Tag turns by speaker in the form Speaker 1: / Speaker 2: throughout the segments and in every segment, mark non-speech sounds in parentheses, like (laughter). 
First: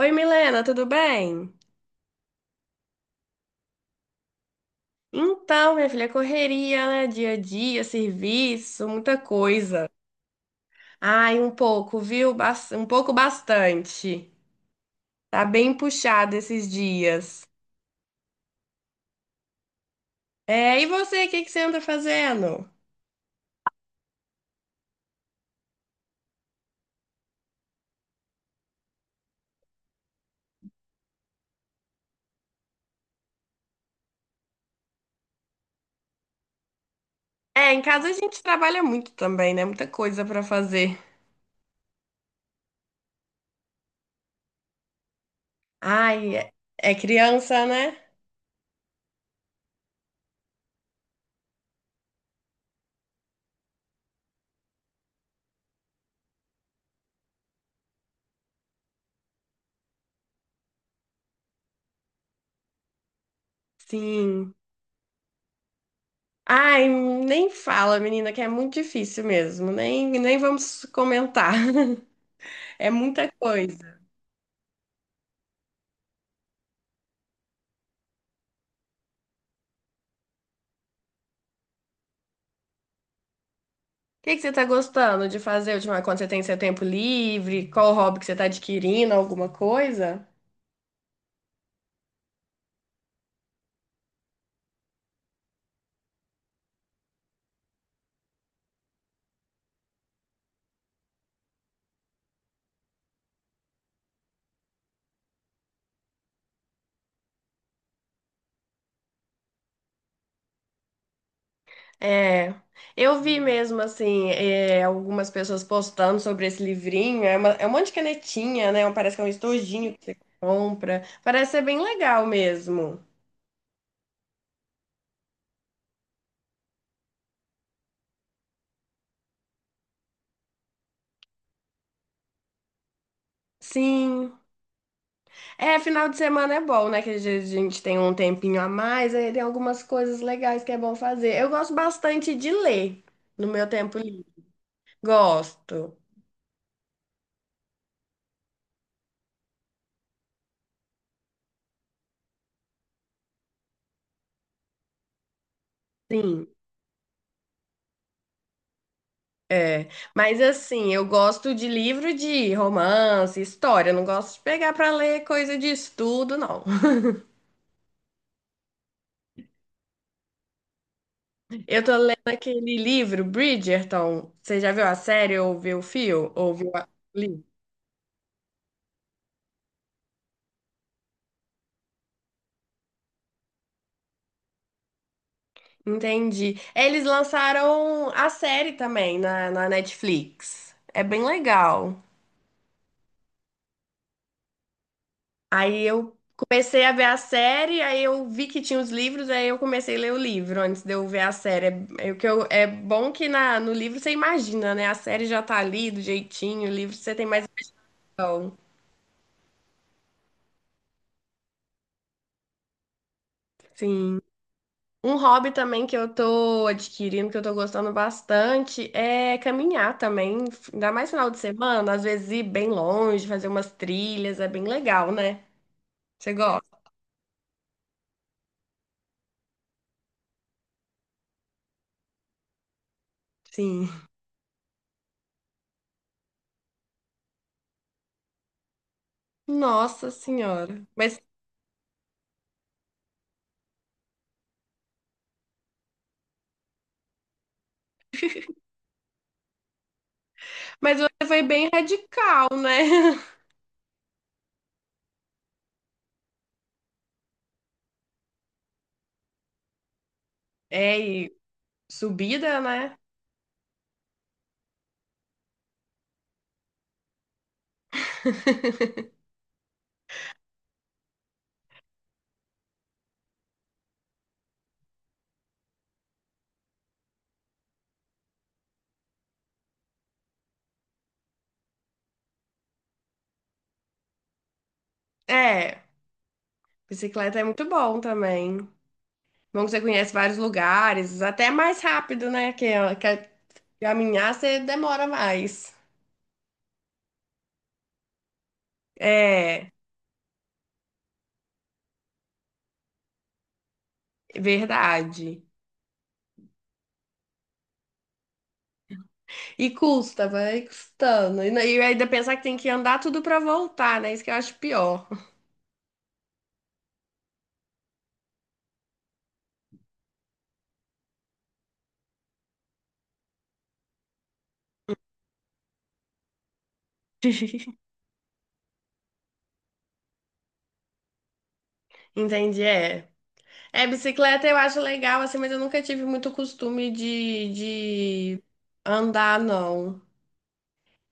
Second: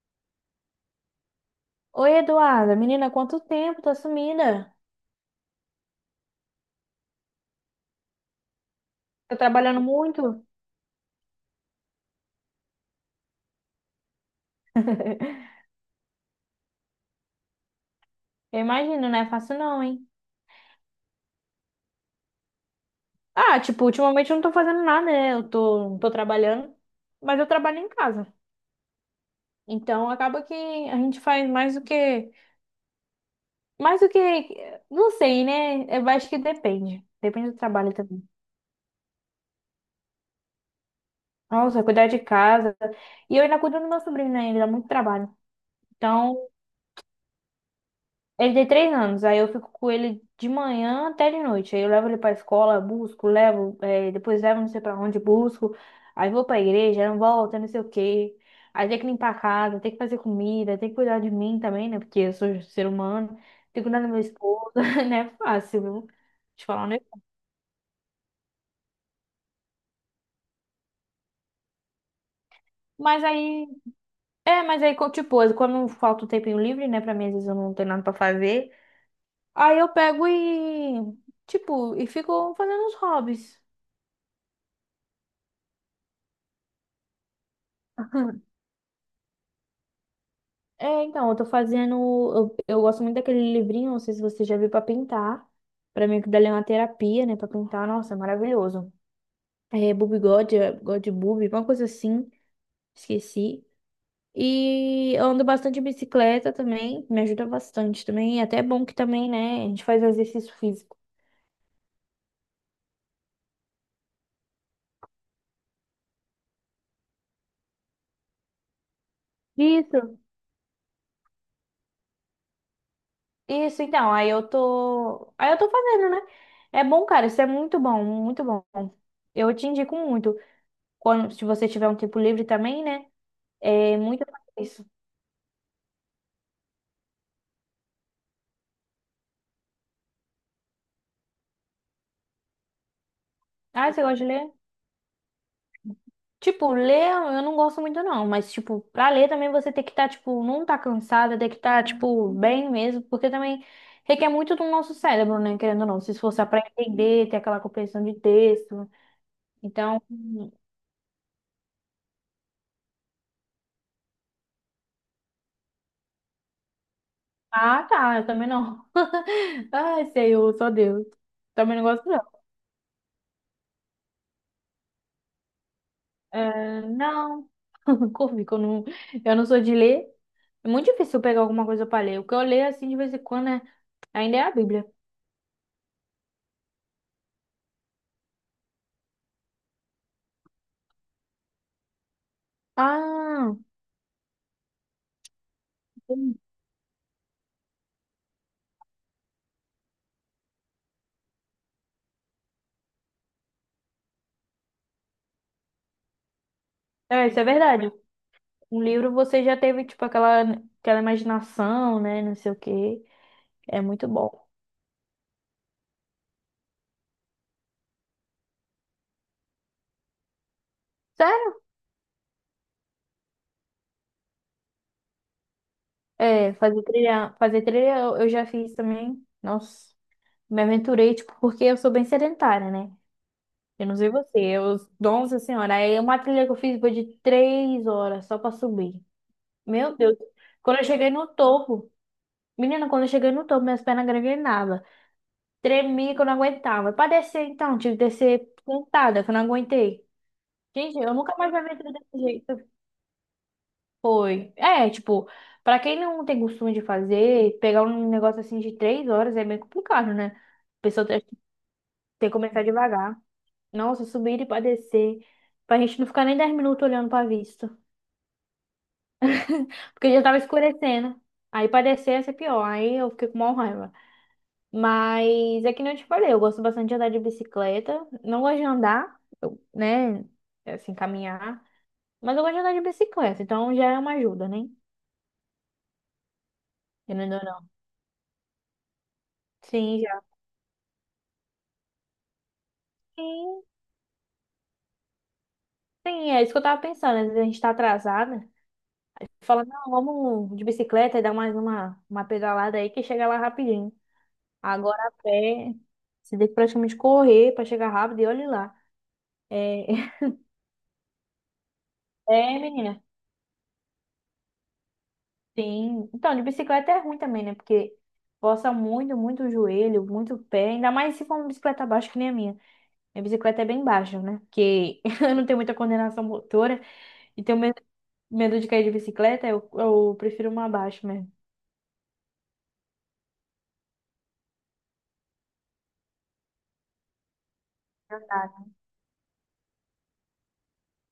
Speaker 1: Oi, Milena, tudo bem?
Speaker 2: Oi, Eduarda. Menina, quanto tempo? Tá sumida.
Speaker 1: Então, minha filha, correria, né? Dia a dia, serviço, muita
Speaker 2: Tá trabalhando
Speaker 1: coisa.
Speaker 2: muito?
Speaker 1: Ai, um pouco, viu? Um pouco bastante. Tá
Speaker 2: (laughs)
Speaker 1: bem puxado esses dias.
Speaker 2: Eu imagino, não é fácil não, hein?
Speaker 1: É, e você, o que que você anda fazendo?
Speaker 2: Ah, tipo, ultimamente eu não tô fazendo nada, né? Não tô trabalhando, mas eu trabalho em casa. Então acaba que a gente faz mais do que. Não sei, né? Eu acho que depende. Depende do
Speaker 1: É, em
Speaker 2: trabalho
Speaker 1: casa a
Speaker 2: também.
Speaker 1: gente trabalha muito também, né? Muita coisa pra fazer.
Speaker 2: Nossa, cuidar de casa. E eu ainda cuido do meu sobrinho, né? Ele dá muito trabalho.
Speaker 1: Ai,
Speaker 2: Então,
Speaker 1: é é criança, né?
Speaker 2: ele tem 3 anos, aí eu fico com ele de manhã até de noite. Aí eu levo ele pra escola, busco, levo, depois levo não sei pra onde, busco. Aí vou pra igreja, não volto, não sei o quê. Aí tem que limpar a casa, tem que fazer comida, tem que cuidar de mim também, né? Porque eu sou ser humano. Tem que cuidar do meu
Speaker 1: Sim.
Speaker 2: esposo, (laughs) né? É fácil, viu? Te falar,
Speaker 1: Ai,
Speaker 2: né?
Speaker 1: nem fala, menina, que é muito difícil mesmo. Nem vamos comentar. (laughs) É
Speaker 2: Mas
Speaker 1: muita
Speaker 2: aí,
Speaker 1: coisa.
Speaker 2: mas aí, tipo, quando falta um tempinho livre, né? Pra mim, às vezes eu não tenho nada pra fazer. Aí eu pego e, tipo, fico fazendo os hobbies.
Speaker 1: O que que você tá gostando de fazer ultimamente, quando você tem seu tempo livre? Qual hobby que você tá
Speaker 2: (laughs)
Speaker 1: adquirindo? Alguma coisa?
Speaker 2: É, então, eu tô fazendo. Eu gosto muito daquele livrinho, não sei se você já viu pra pintar. Pra mim, que dali é uma terapia, né? Pra pintar, nossa, é maravilhoso. É Bob God, é, God Boob, uma coisa assim, esqueci. E eu ando bastante de bicicleta também, me ajuda bastante também. E até é bom que também, né? A gente faz exercício físico.
Speaker 1: É, eu vi mesmo, assim, é, algumas pessoas postando sobre esse livrinho. É, é um monte de canetinha, né? Parece que é um estojinho que você
Speaker 2: Isso,
Speaker 1: compra. Parece ser bem legal mesmo.
Speaker 2: isso, então. Aí eu tô fazendo, né? É bom, cara, isso é muito bom, muito bom. Eu te indico muito. Quando, se você tiver um tempo livre também, né? É muito
Speaker 1: Sim.
Speaker 2: isso.
Speaker 1: É, final de semana é bom, né? Que às vezes a gente tem um tempinho a mais, aí tem algumas coisas legais que é bom fazer. Eu gosto bastante de ler no meu
Speaker 2: Ah,
Speaker 1: tempo
Speaker 2: você gosta de
Speaker 1: livre.
Speaker 2: ler?
Speaker 1: Gosto.
Speaker 2: Tipo, ler eu não gosto muito não, mas tipo, pra ler também você tem que estar, tipo, não tá cansada, tem que estar, tipo, bem mesmo, porque também requer muito do nosso cérebro, né, querendo ou não, se
Speaker 1: Sim.
Speaker 2: esforçar pra entender, ter aquela compreensão de texto.
Speaker 1: É,
Speaker 2: Então,
Speaker 1: mas assim, eu gosto de livro de romance, história, eu não gosto de pegar pra ler coisa de estudo, não. (laughs)
Speaker 2: ah, tá, eu também não. (laughs) Ai, Senhor, só Deus. Também
Speaker 1: Eu
Speaker 2: não
Speaker 1: tô
Speaker 2: gosto
Speaker 1: lendo
Speaker 2: não.
Speaker 1: aquele livro, Bridgerton. Você já viu a série ou viu o fio? Ou viu
Speaker 2: É,
Speaker 1: a... li?
Speaker 2: não, (laughs) Corvi, que eu não sou de ler. É muito difícil eu pegar alguma coisa pra ler. O que eu leio, assim, de vez em quando, é, ainda é a Bíblia.
Speaker 1: Entendi. Eles lançaram a série também na Netflix. É bem legal.
Speaker 2: Ah,
Speaker 1: Aí eu
Speaker 2: entendi.
Speaker 1: comecei a ver a série, aí eu vi que tinha os livros, aí eu comecei a ler o livro antes de eu ver a série. É, é o que é bom que na, no livro você imagina, né? A série já tá ali do jeitinho, o livro você tem
Speaker 2: É, isso é
Speaker 1: mais
Speaker 2: verdade.
Speaker 1: noção.
Speaker 2: Um livro você já teve, tipo, aquela, aquela imaginação, né? Não sei o quê. É muito
Speaker 1: Sim.
Speaker 2: bom.
Speaker 1: Um hobby também que eu tô adquirindo, que eu tô gostando bastante, é caminhar também. Ainda mais final de
Speaker 2: Sério?
Speaker 1: semana, às vezes ir bem longe, fazer umas trilhas, é bem legal, né? Você
Speaker 2: É,
Speaker 1: gosta?
Speaker 2: fazer trilha eu já fiz também. Nossa, me aventurei, tipo, porque eu sou bem sedentária, né? Eu
Speaker 1: Sim.
Speaker 2: não sei você, eu, nossa senhora, aí uma trilha que eu fiz foi de 3 horas só pra subir. Meu
Speaker 1: Nossa
Speaker 2: Deus, quando eu
Speaker 1: Senhora.
Speaker 2: cheguei no topo, menina, quando eu cheguei no topo, minhas pernas greguei nada. Tremia que eu não aguentava. Pra descer, então, tive que descer sentada, que eu não aguentei. Gente,
Speaker 1: Mas
Speaker 2: eu
Speaker 1: você
Speaker 2: nunca
Speaker 1: foi
Speaker 2: mais me
Speaker 1: bem
Speaker 2: aventurei desse
Speaker 1: radical,
Speaker 2: jeito.
Speaker 1: né? (laughs)
Speaker 2: Foi. É, tipo, pra quem não tem costume de fazer, pegar um negócio assim de 3 horas é meio complicado, né? A
Speaker 1: É,
Speaker 2: pessoa tem que
Speaker 1: e
Speaker 2: tem que
Speaker 1: subida,
Speaker 2: começar
Speaker 1: né?
Speaker 2: devagar. Nossa, subir e pra descer. Pra gente não ficar nem 10 minutos olhando pra vista.
Speaker 1: (laughs)
Speaker 2: Porque já tava escurecendo. Aí pra descer ia ser pior. Aí eu fiquei com maior raiva. Mas é que nem eu te falei, eu gosto bastante de andar de bicicleta. Não gosto de andar, eu- né? Assim, caminhar. Mas eu gosto de andar de bicicleta, então já é uma ajuda, né?
Speaker 1: É,
Speaker 2: Querendo
Speaker 1: bicicleta
Speaker 2: ou
Speaker 1: é muito
Speaker 2: não.
Speaker 1: bom também. Bom que você
Speaker 2: Sim,
Speaker 1: conhece
Speaker 2: já.
Speaker 1: vários lugares, até mais rápido, né? Que
Speaker 2: Sim,
Speaker 1: caminhar você demora mais.
Speaker 2: sim, é isso que eu tava pensando. Às vezes a gente tá atrasada. Fala,
Speaker 1: É,
Speaker 2: não, vamos de bicicleta e dar mais uma pedalada aí que chega lá rapidinho. Agora a
Speaker 1: verdade.
Speaker 2: pé, você tem que praticamente correr pra chegar rápido e olha lá.
Speaker 1: E
Speaker 2: É,
Speaker 1: custa,
Speaker 2: (laughs)
Speaker 1: vai custando. E, e ainda pensar que tem
Speaker 2: é,
Speaker 1: que andar
Speaker 2: menina,
Speaker 1: tudo pra voltar, né? Isso que eu acho pior.
Speaker 2: sim. Então, de bicicleta é ruim também, né? Porque força muito, muito o joelho, muito o pé. Ainda mais se for uma bicicleta baixa que nem a minha. Minha bicicleta é bem baixa, né? Porque (laughs) eu não tenho muita coordenação motora e tenho
Speaker 1: (laughs)
Speaker 2: medo, medo de cair de bicicleta, eu prefiro uma baixa mesmo.
Speaker 1: Entendi, é. É, bicicleta eu acho legal, assim, mas eu nunca tive muito costume de andar, não.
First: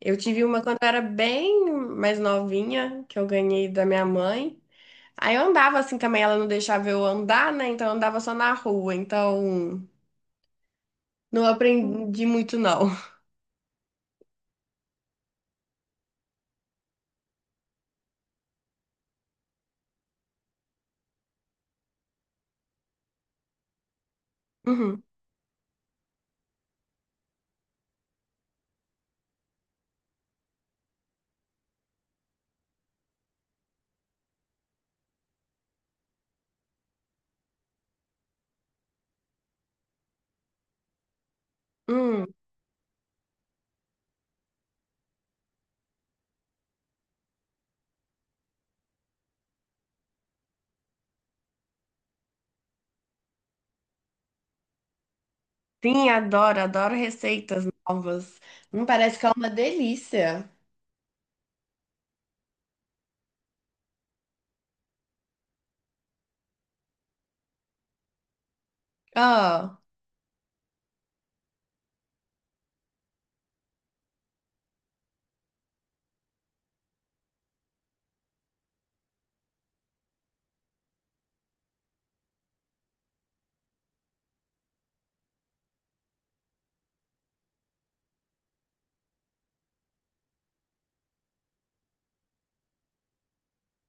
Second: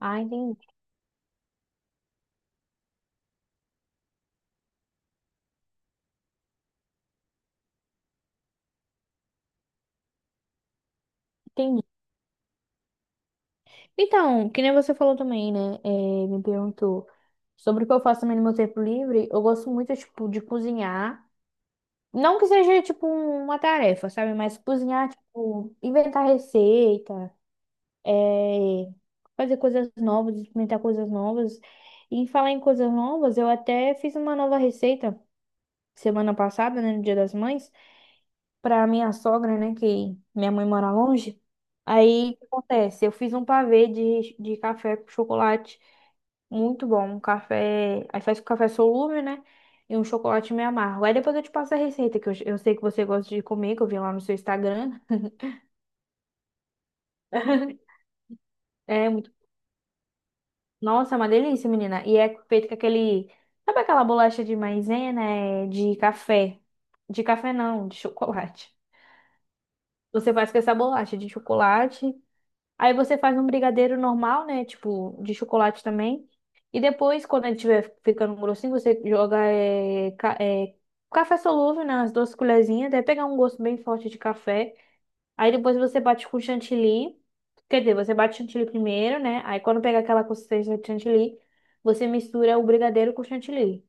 Speaker 1: Eu
Speaker 2: Ah,
Speaker 1: tive uma
Speaker 2: entendi.
Speaker 1: quando eu era bem mais novinha, que eu ganhei da minha mãe. Aí eu andava assim também, ela não deixava eu andar, né? Então eu andava só na rua. Então não
Speaker 2: Entendi.
Speaker 1: aprendi muito, não.
Speaker 2: Então, que nem você falou também, né? É, me perguntou sobre o que eu faço também no meu tempo livre. Eu gosto muito, tipo, de cozinhar. Não que seja, tipo, uma tarefa, sabe? Mas
Speaker 1: Uhum.
Speaker 2: cozinhar, tipo, inventar receita. É, fazer coisas novas, experimentar coisas novas. E em falar em coisas novas, eu até fiz uma nova receita semana passada, né, no Dia das Mães, para minha sogra, né, que minha mãe mora longe.
Speaker 1: Hum.
Speaker 2: Aí, o que acontece? Eu fiz um pavê de café com chocolate, muito bom, um café, aí faz com café solúvel, né, e um chocolate meio amargo. Aí depois eu te passo a receita, que eu sei que você gosta de comer, que eu vi lá no seu Instagram.
Speaker 1: Sim, adoro, adoro receitas novas.
Speaker 2: É,
Speaker 1: Parece que é uma delícia.
Speaker 2: nossa, é uma delícia, menina. E é feito com aquele. Sabe aquela bolacha de maisena? É de café. De café não, de chocolate.
Speaker 1: Ah,
Speaker 2: Você faz com essa bolacha de chocolate. Aí você faz um brigadeiro normal, né? Tipo, de chocolate também. E depois, quando ele estiver ficando grossinho, você joga café solúvel, né? As duas colherzinhas. Deve pegar um gosto bem forte de café. Aí depois você bate com chantilly. Quer dizer, você bate chantilly primeiro, né? Aí quando pega aquela consistência de chantilly, você mistura o brigadeiro com o chantilly.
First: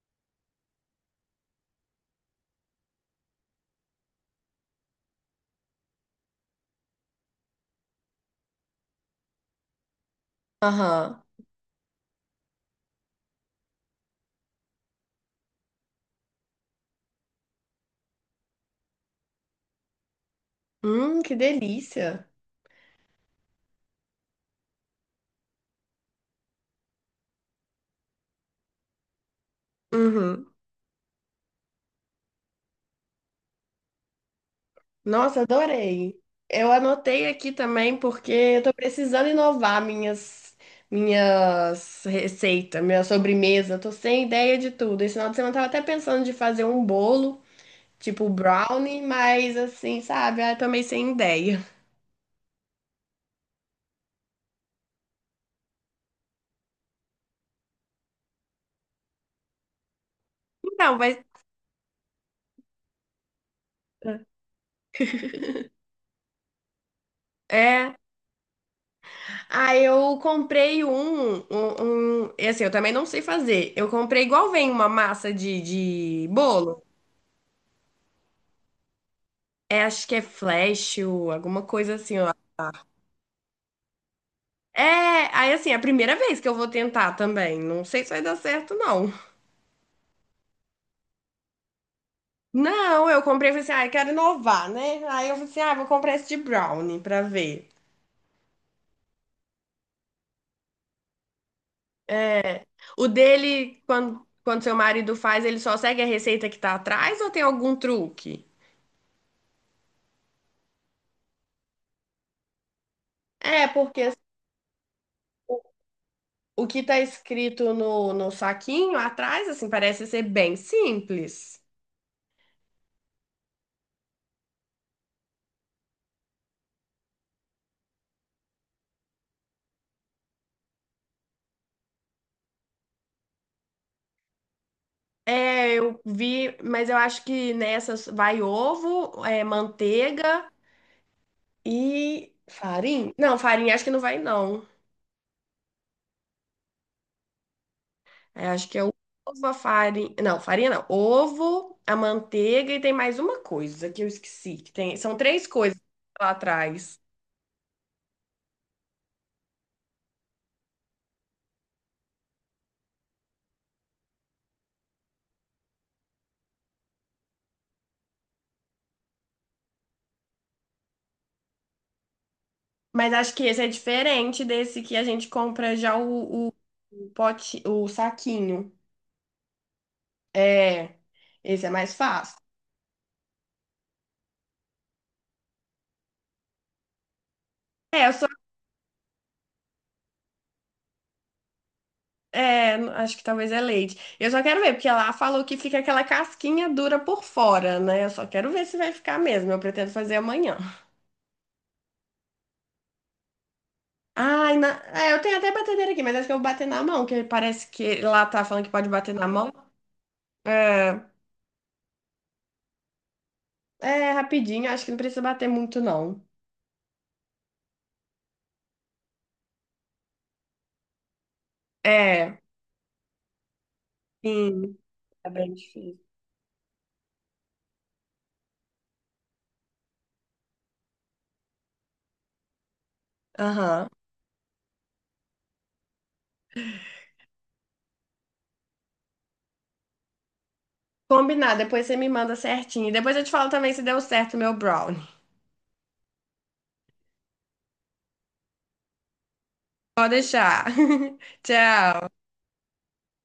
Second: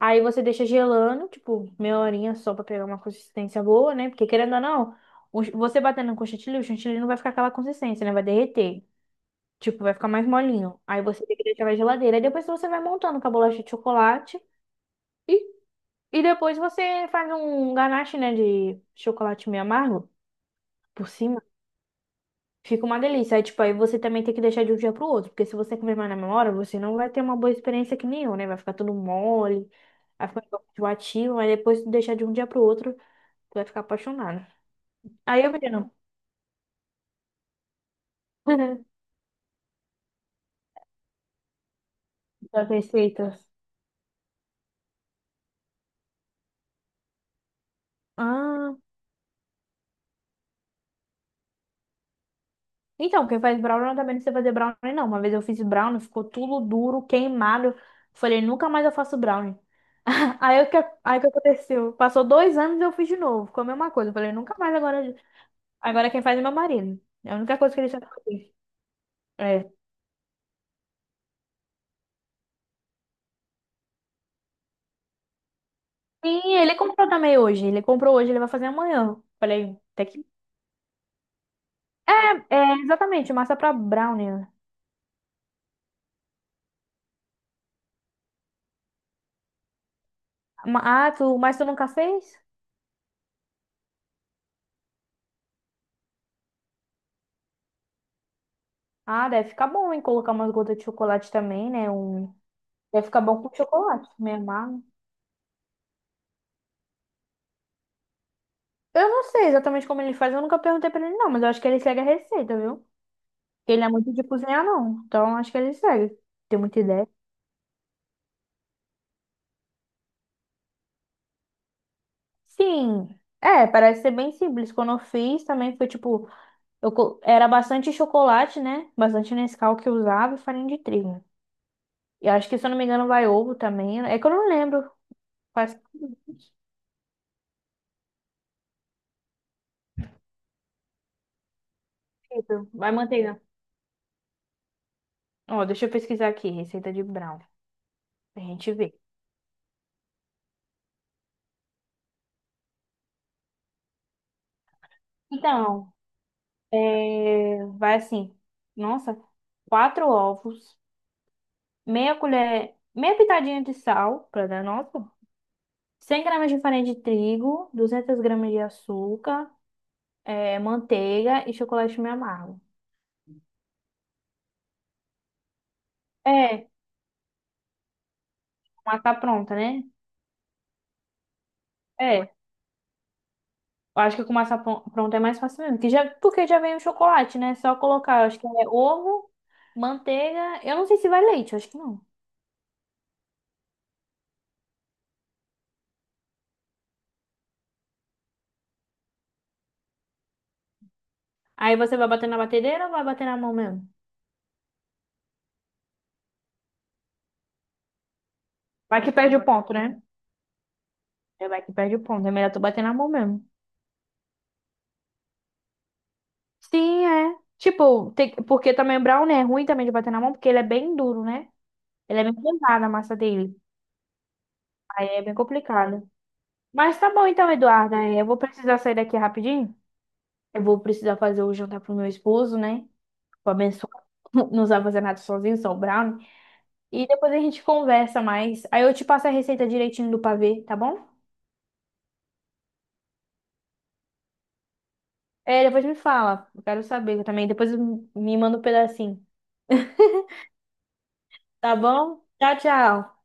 Speaker 2: Aí você deixa gelando, tipo, meia horinha só pra pegar uma consistência boa, né? Porque querendo ou não, o ch- você batendo com chantilly, o chantilly não vai ficar aquela consistência, né? Vai derreter. Tipo, vai ficar mais molinho. Aí
Speaker 1: aham.
Speaker 2: você tem que deixar na geladeira. Aí depois você vai montando com a bolacha de chocolate. E, e depois você faz um ganache, né? De chocolate meio amargo por
Speaker 1: Que
Speaker 2: cima.
Speaker 1: delícia.
Speaker 2: Fica uma delícia. Aí, tipo, aí você também tem que deixar de um dia pro outro, porque se você comer mais na memória, você não vai ter uma boa experiência que nem eu, né? Vai ficar tudo mole, vai ficar um
Speaker 1: Uhum.
Speaker 2: pouco enjoativo, mas depois de deixar de um dia pro outro, tu vai ficar apaixonada.
Speaker 1: Nossa,
Speaker 2: Aí, eu menino,
Speaker 1: adorei. Eu anotei aqui também porque eu tô
Speaker 2: (laughs)
Speaker 1: precisando inovar minhas
Speaker 2: das
Speaker 1: receitas, minha
Speaker 2: receitas.
Speaker 1: sobremesa. Eu tô sem ideia de tudo. Esse final de semana eu tava até pensando de fazer um bolo, tipo
Speaker 2: Ah,
Speaker 1: brownie, mas assim, sabe? Ah, eu tô meio sem ideia. (laughs)
Speaker 2: então, quem faz brownie também não sei fazer brownie, não. Uma vez eu fiz brownie, ficou tudo duro, queimado. Falei, nunca mais eu faço brownie. (laughs) Aí o que,
Speaker 1: Então, mas
Speaker 2: aí o que aconteceu? Passou 2 anos e eu fiz de novo. Ficou a mesma coisa. Falei, nunca mais agora. Agora quem faz é meu marido. É a única coisa que ele
Speaker 1: é.
Speaker 2: sabe fazer. É.
Speaker 1: Ah, eu comprei um. Assim, eu também não sei fazer. Eu comprei igual vem uma massa de
Speaker 2: Sim, ele
Speaker 1: bolo.
Speaker 2: comprou também hoje. Ele comprou hoje, ele vai fazer amanhã. Falei,
Speaker 1: É,
Speaker 2: até
Speaker 1: acho que é
Speaker 2: que.
Speaker 1: flash, ou alguma coisa assim, ó.
Speaker 2: É, exatamente, massa pra brownie. Né?
Speaker 1: É, aí assim, é a primeira vez que eu vou tentar também. Não sei se vai dar certo, não.
Speaker 2: Ma- Ah, mas tu nunca fez?
Speaker 1: Não, eu comprei e falei assim, ah, eu quero inovar, né? Aí eu falei assim, ah, vou comprar esse de brownie pra ver.
Speaker 2: Ah, deve ficar bom, hein? Colocar umas gotas de chocolate também, né? Um... Deve
Speaker 1: O
Speaker 2: ficar bom com
Speaker 1: dele,
Speaker 2: chocolate,
Speaker 1: quando,
Speaker 2: meio
Speaker 1: quando seu
Speaker 2: amargo.
Speaker 1: marido faz, ele só segue a receita que tá atrás ou tem algum truque?
Speaker 2: Eu não sei exatamente como ele faz, eu nunca perguntei pra ele, não, mas eu acho que ele segue a receita, viu?
Speaker 1: É,
Speaker 2: Ele não é
Speaker 1: porque
Speaker 2: muito de cozinhar, não. Então acho que ele segue. Tem
Speaker 1: o
Speaker 2: muita
Speaker 1: que tá
Speaker 2: ideia.
Speaker 1: escrito no saquinho atrás, assim, parece ser bem simples.
Speaker 2: Sim. É, parece ser bem simples. Quando eu fiz também foi tipo. Eu era bastante chocolate, né? Bastante Nescau que eu usava e farinha de trigo. E acho que, se eu não me engano, vai ovo também. É que eu não lembro.
Speaker 1: É,
Speaker 2: Faz...
Speaker 1: eu vi, mas eu acho que nessas vai ovo, é, manteiga. E
Speaker 2: sentido. Vai
Speaker 1: farinha? Não,
Speaker 2: manteiga.
Speaker 1: farinha acho que não vai, não.
Speaker 2: Ó, deixa eu pesquisar aqui, receita de brown, pra
Speaker 1: É, acho
Speaker 2: gente
Speaker 1: que é o
Speaker 2: ver.
Speaker 1: ovo, a farinha. Não, farinha não. Ovo, a manteiga e tem mais uma coisa que eu esqueci. Que tem... São três coisas
Speaker 2: Então,
Speaker 1: lá atrás.
Speaker 2: é, vai assim. Nossa, quatro ovos, meia colher, meia pitadinha de sal, pra dar nota. 100 gramas de farinha de trigo, 200 gramas de açúcar, é, manteiga e chocolate meio amargo.
Speaker 1: Mas acho que esse é diferente desse que a gente compra já
Speaker 2: É,
Speaker 1: o pote, o saquinho.
Speaker 2: mas tá pronta, né?
Speaker 1: É, esse é mais
Speaker 2: É, eu
Speaker 1: fácil.
Speaker 2: acho que com massa pronta é mais fácil mesmo. Que já, porque já vem o chocolate, né? Só
Speaker 1: É, eu
Speaker 2: colocar,
Speaker 1: só.
Speaker 2: eu acho que é ovo, manteiga. Eu não sei se vai leite, eu acho que não.
Speaker 1: É, acho que talvez é leite. Eu só quero ver, porque lá falou que fica aquela casquinha dura por fora, né? Eu só quero ver se vai ficar mesmo. Eu pretendo fazer amanhã.
Speaker 2: Aí você vai bater na batedeira ou vai bater na mão mesmo?
Speaker 1: Ai, na... é, eu tenho até batedeira aqui, mas acho que eu vou bater na mão, que parece que lá tá falando que pode
Speaker 2: Vai que
Speaker 1: bater na
Speaker 2: perde o
Speaker 1: mão.
Speaker 2: ponto, né?
Speaker 1: É,
Speaker 2: É, vai que perde o ponto. É melhor tu bater na mão mesmo.
Speaker 1: é rapidinho, acho que não precisa bater muito, não.
Speaker 2: Sim, é. Tipo, tem, porque também o brownie é ruim também de bater na mão, porque ele é bem duro, né? Ele é bem
Speaker 1: É,
Speaker 2: pesado a massa dele.
Speaker 1: sim.
Speaker 2: Aí é
Speaker 1: É
Speaker 2: bem
Speaker 1: bem difícil.
Speaker 2: complicado. Mas tá bom então, Eduarda. Eu vou precisar sair daqui rapidinho. Eu vou precisar fazer o jantar pro meu esposo, né? O
Speaker 1: Aham.
Speaker 2: abençoado (laughs) não sabe fazer nada (laughs) sozinho, só o brownie. E depois a gente conversa mais. Aí eu te passo a receita direitinho do pavê, tá bom?
Speaker 1: Combinado, depois você me manda certinho. Depois eu te falo também se deu certo o meu brownie.
Speaker 2: É, depois me fala. Eu quero saber também. Depois me manda um pedacinho. (laughs)
Speaker 1: Pode deixar. (laughs)
Speaker 2: Tá
Speaker 1: Tchau.
Speaker 2: bom? Tchau, tchau.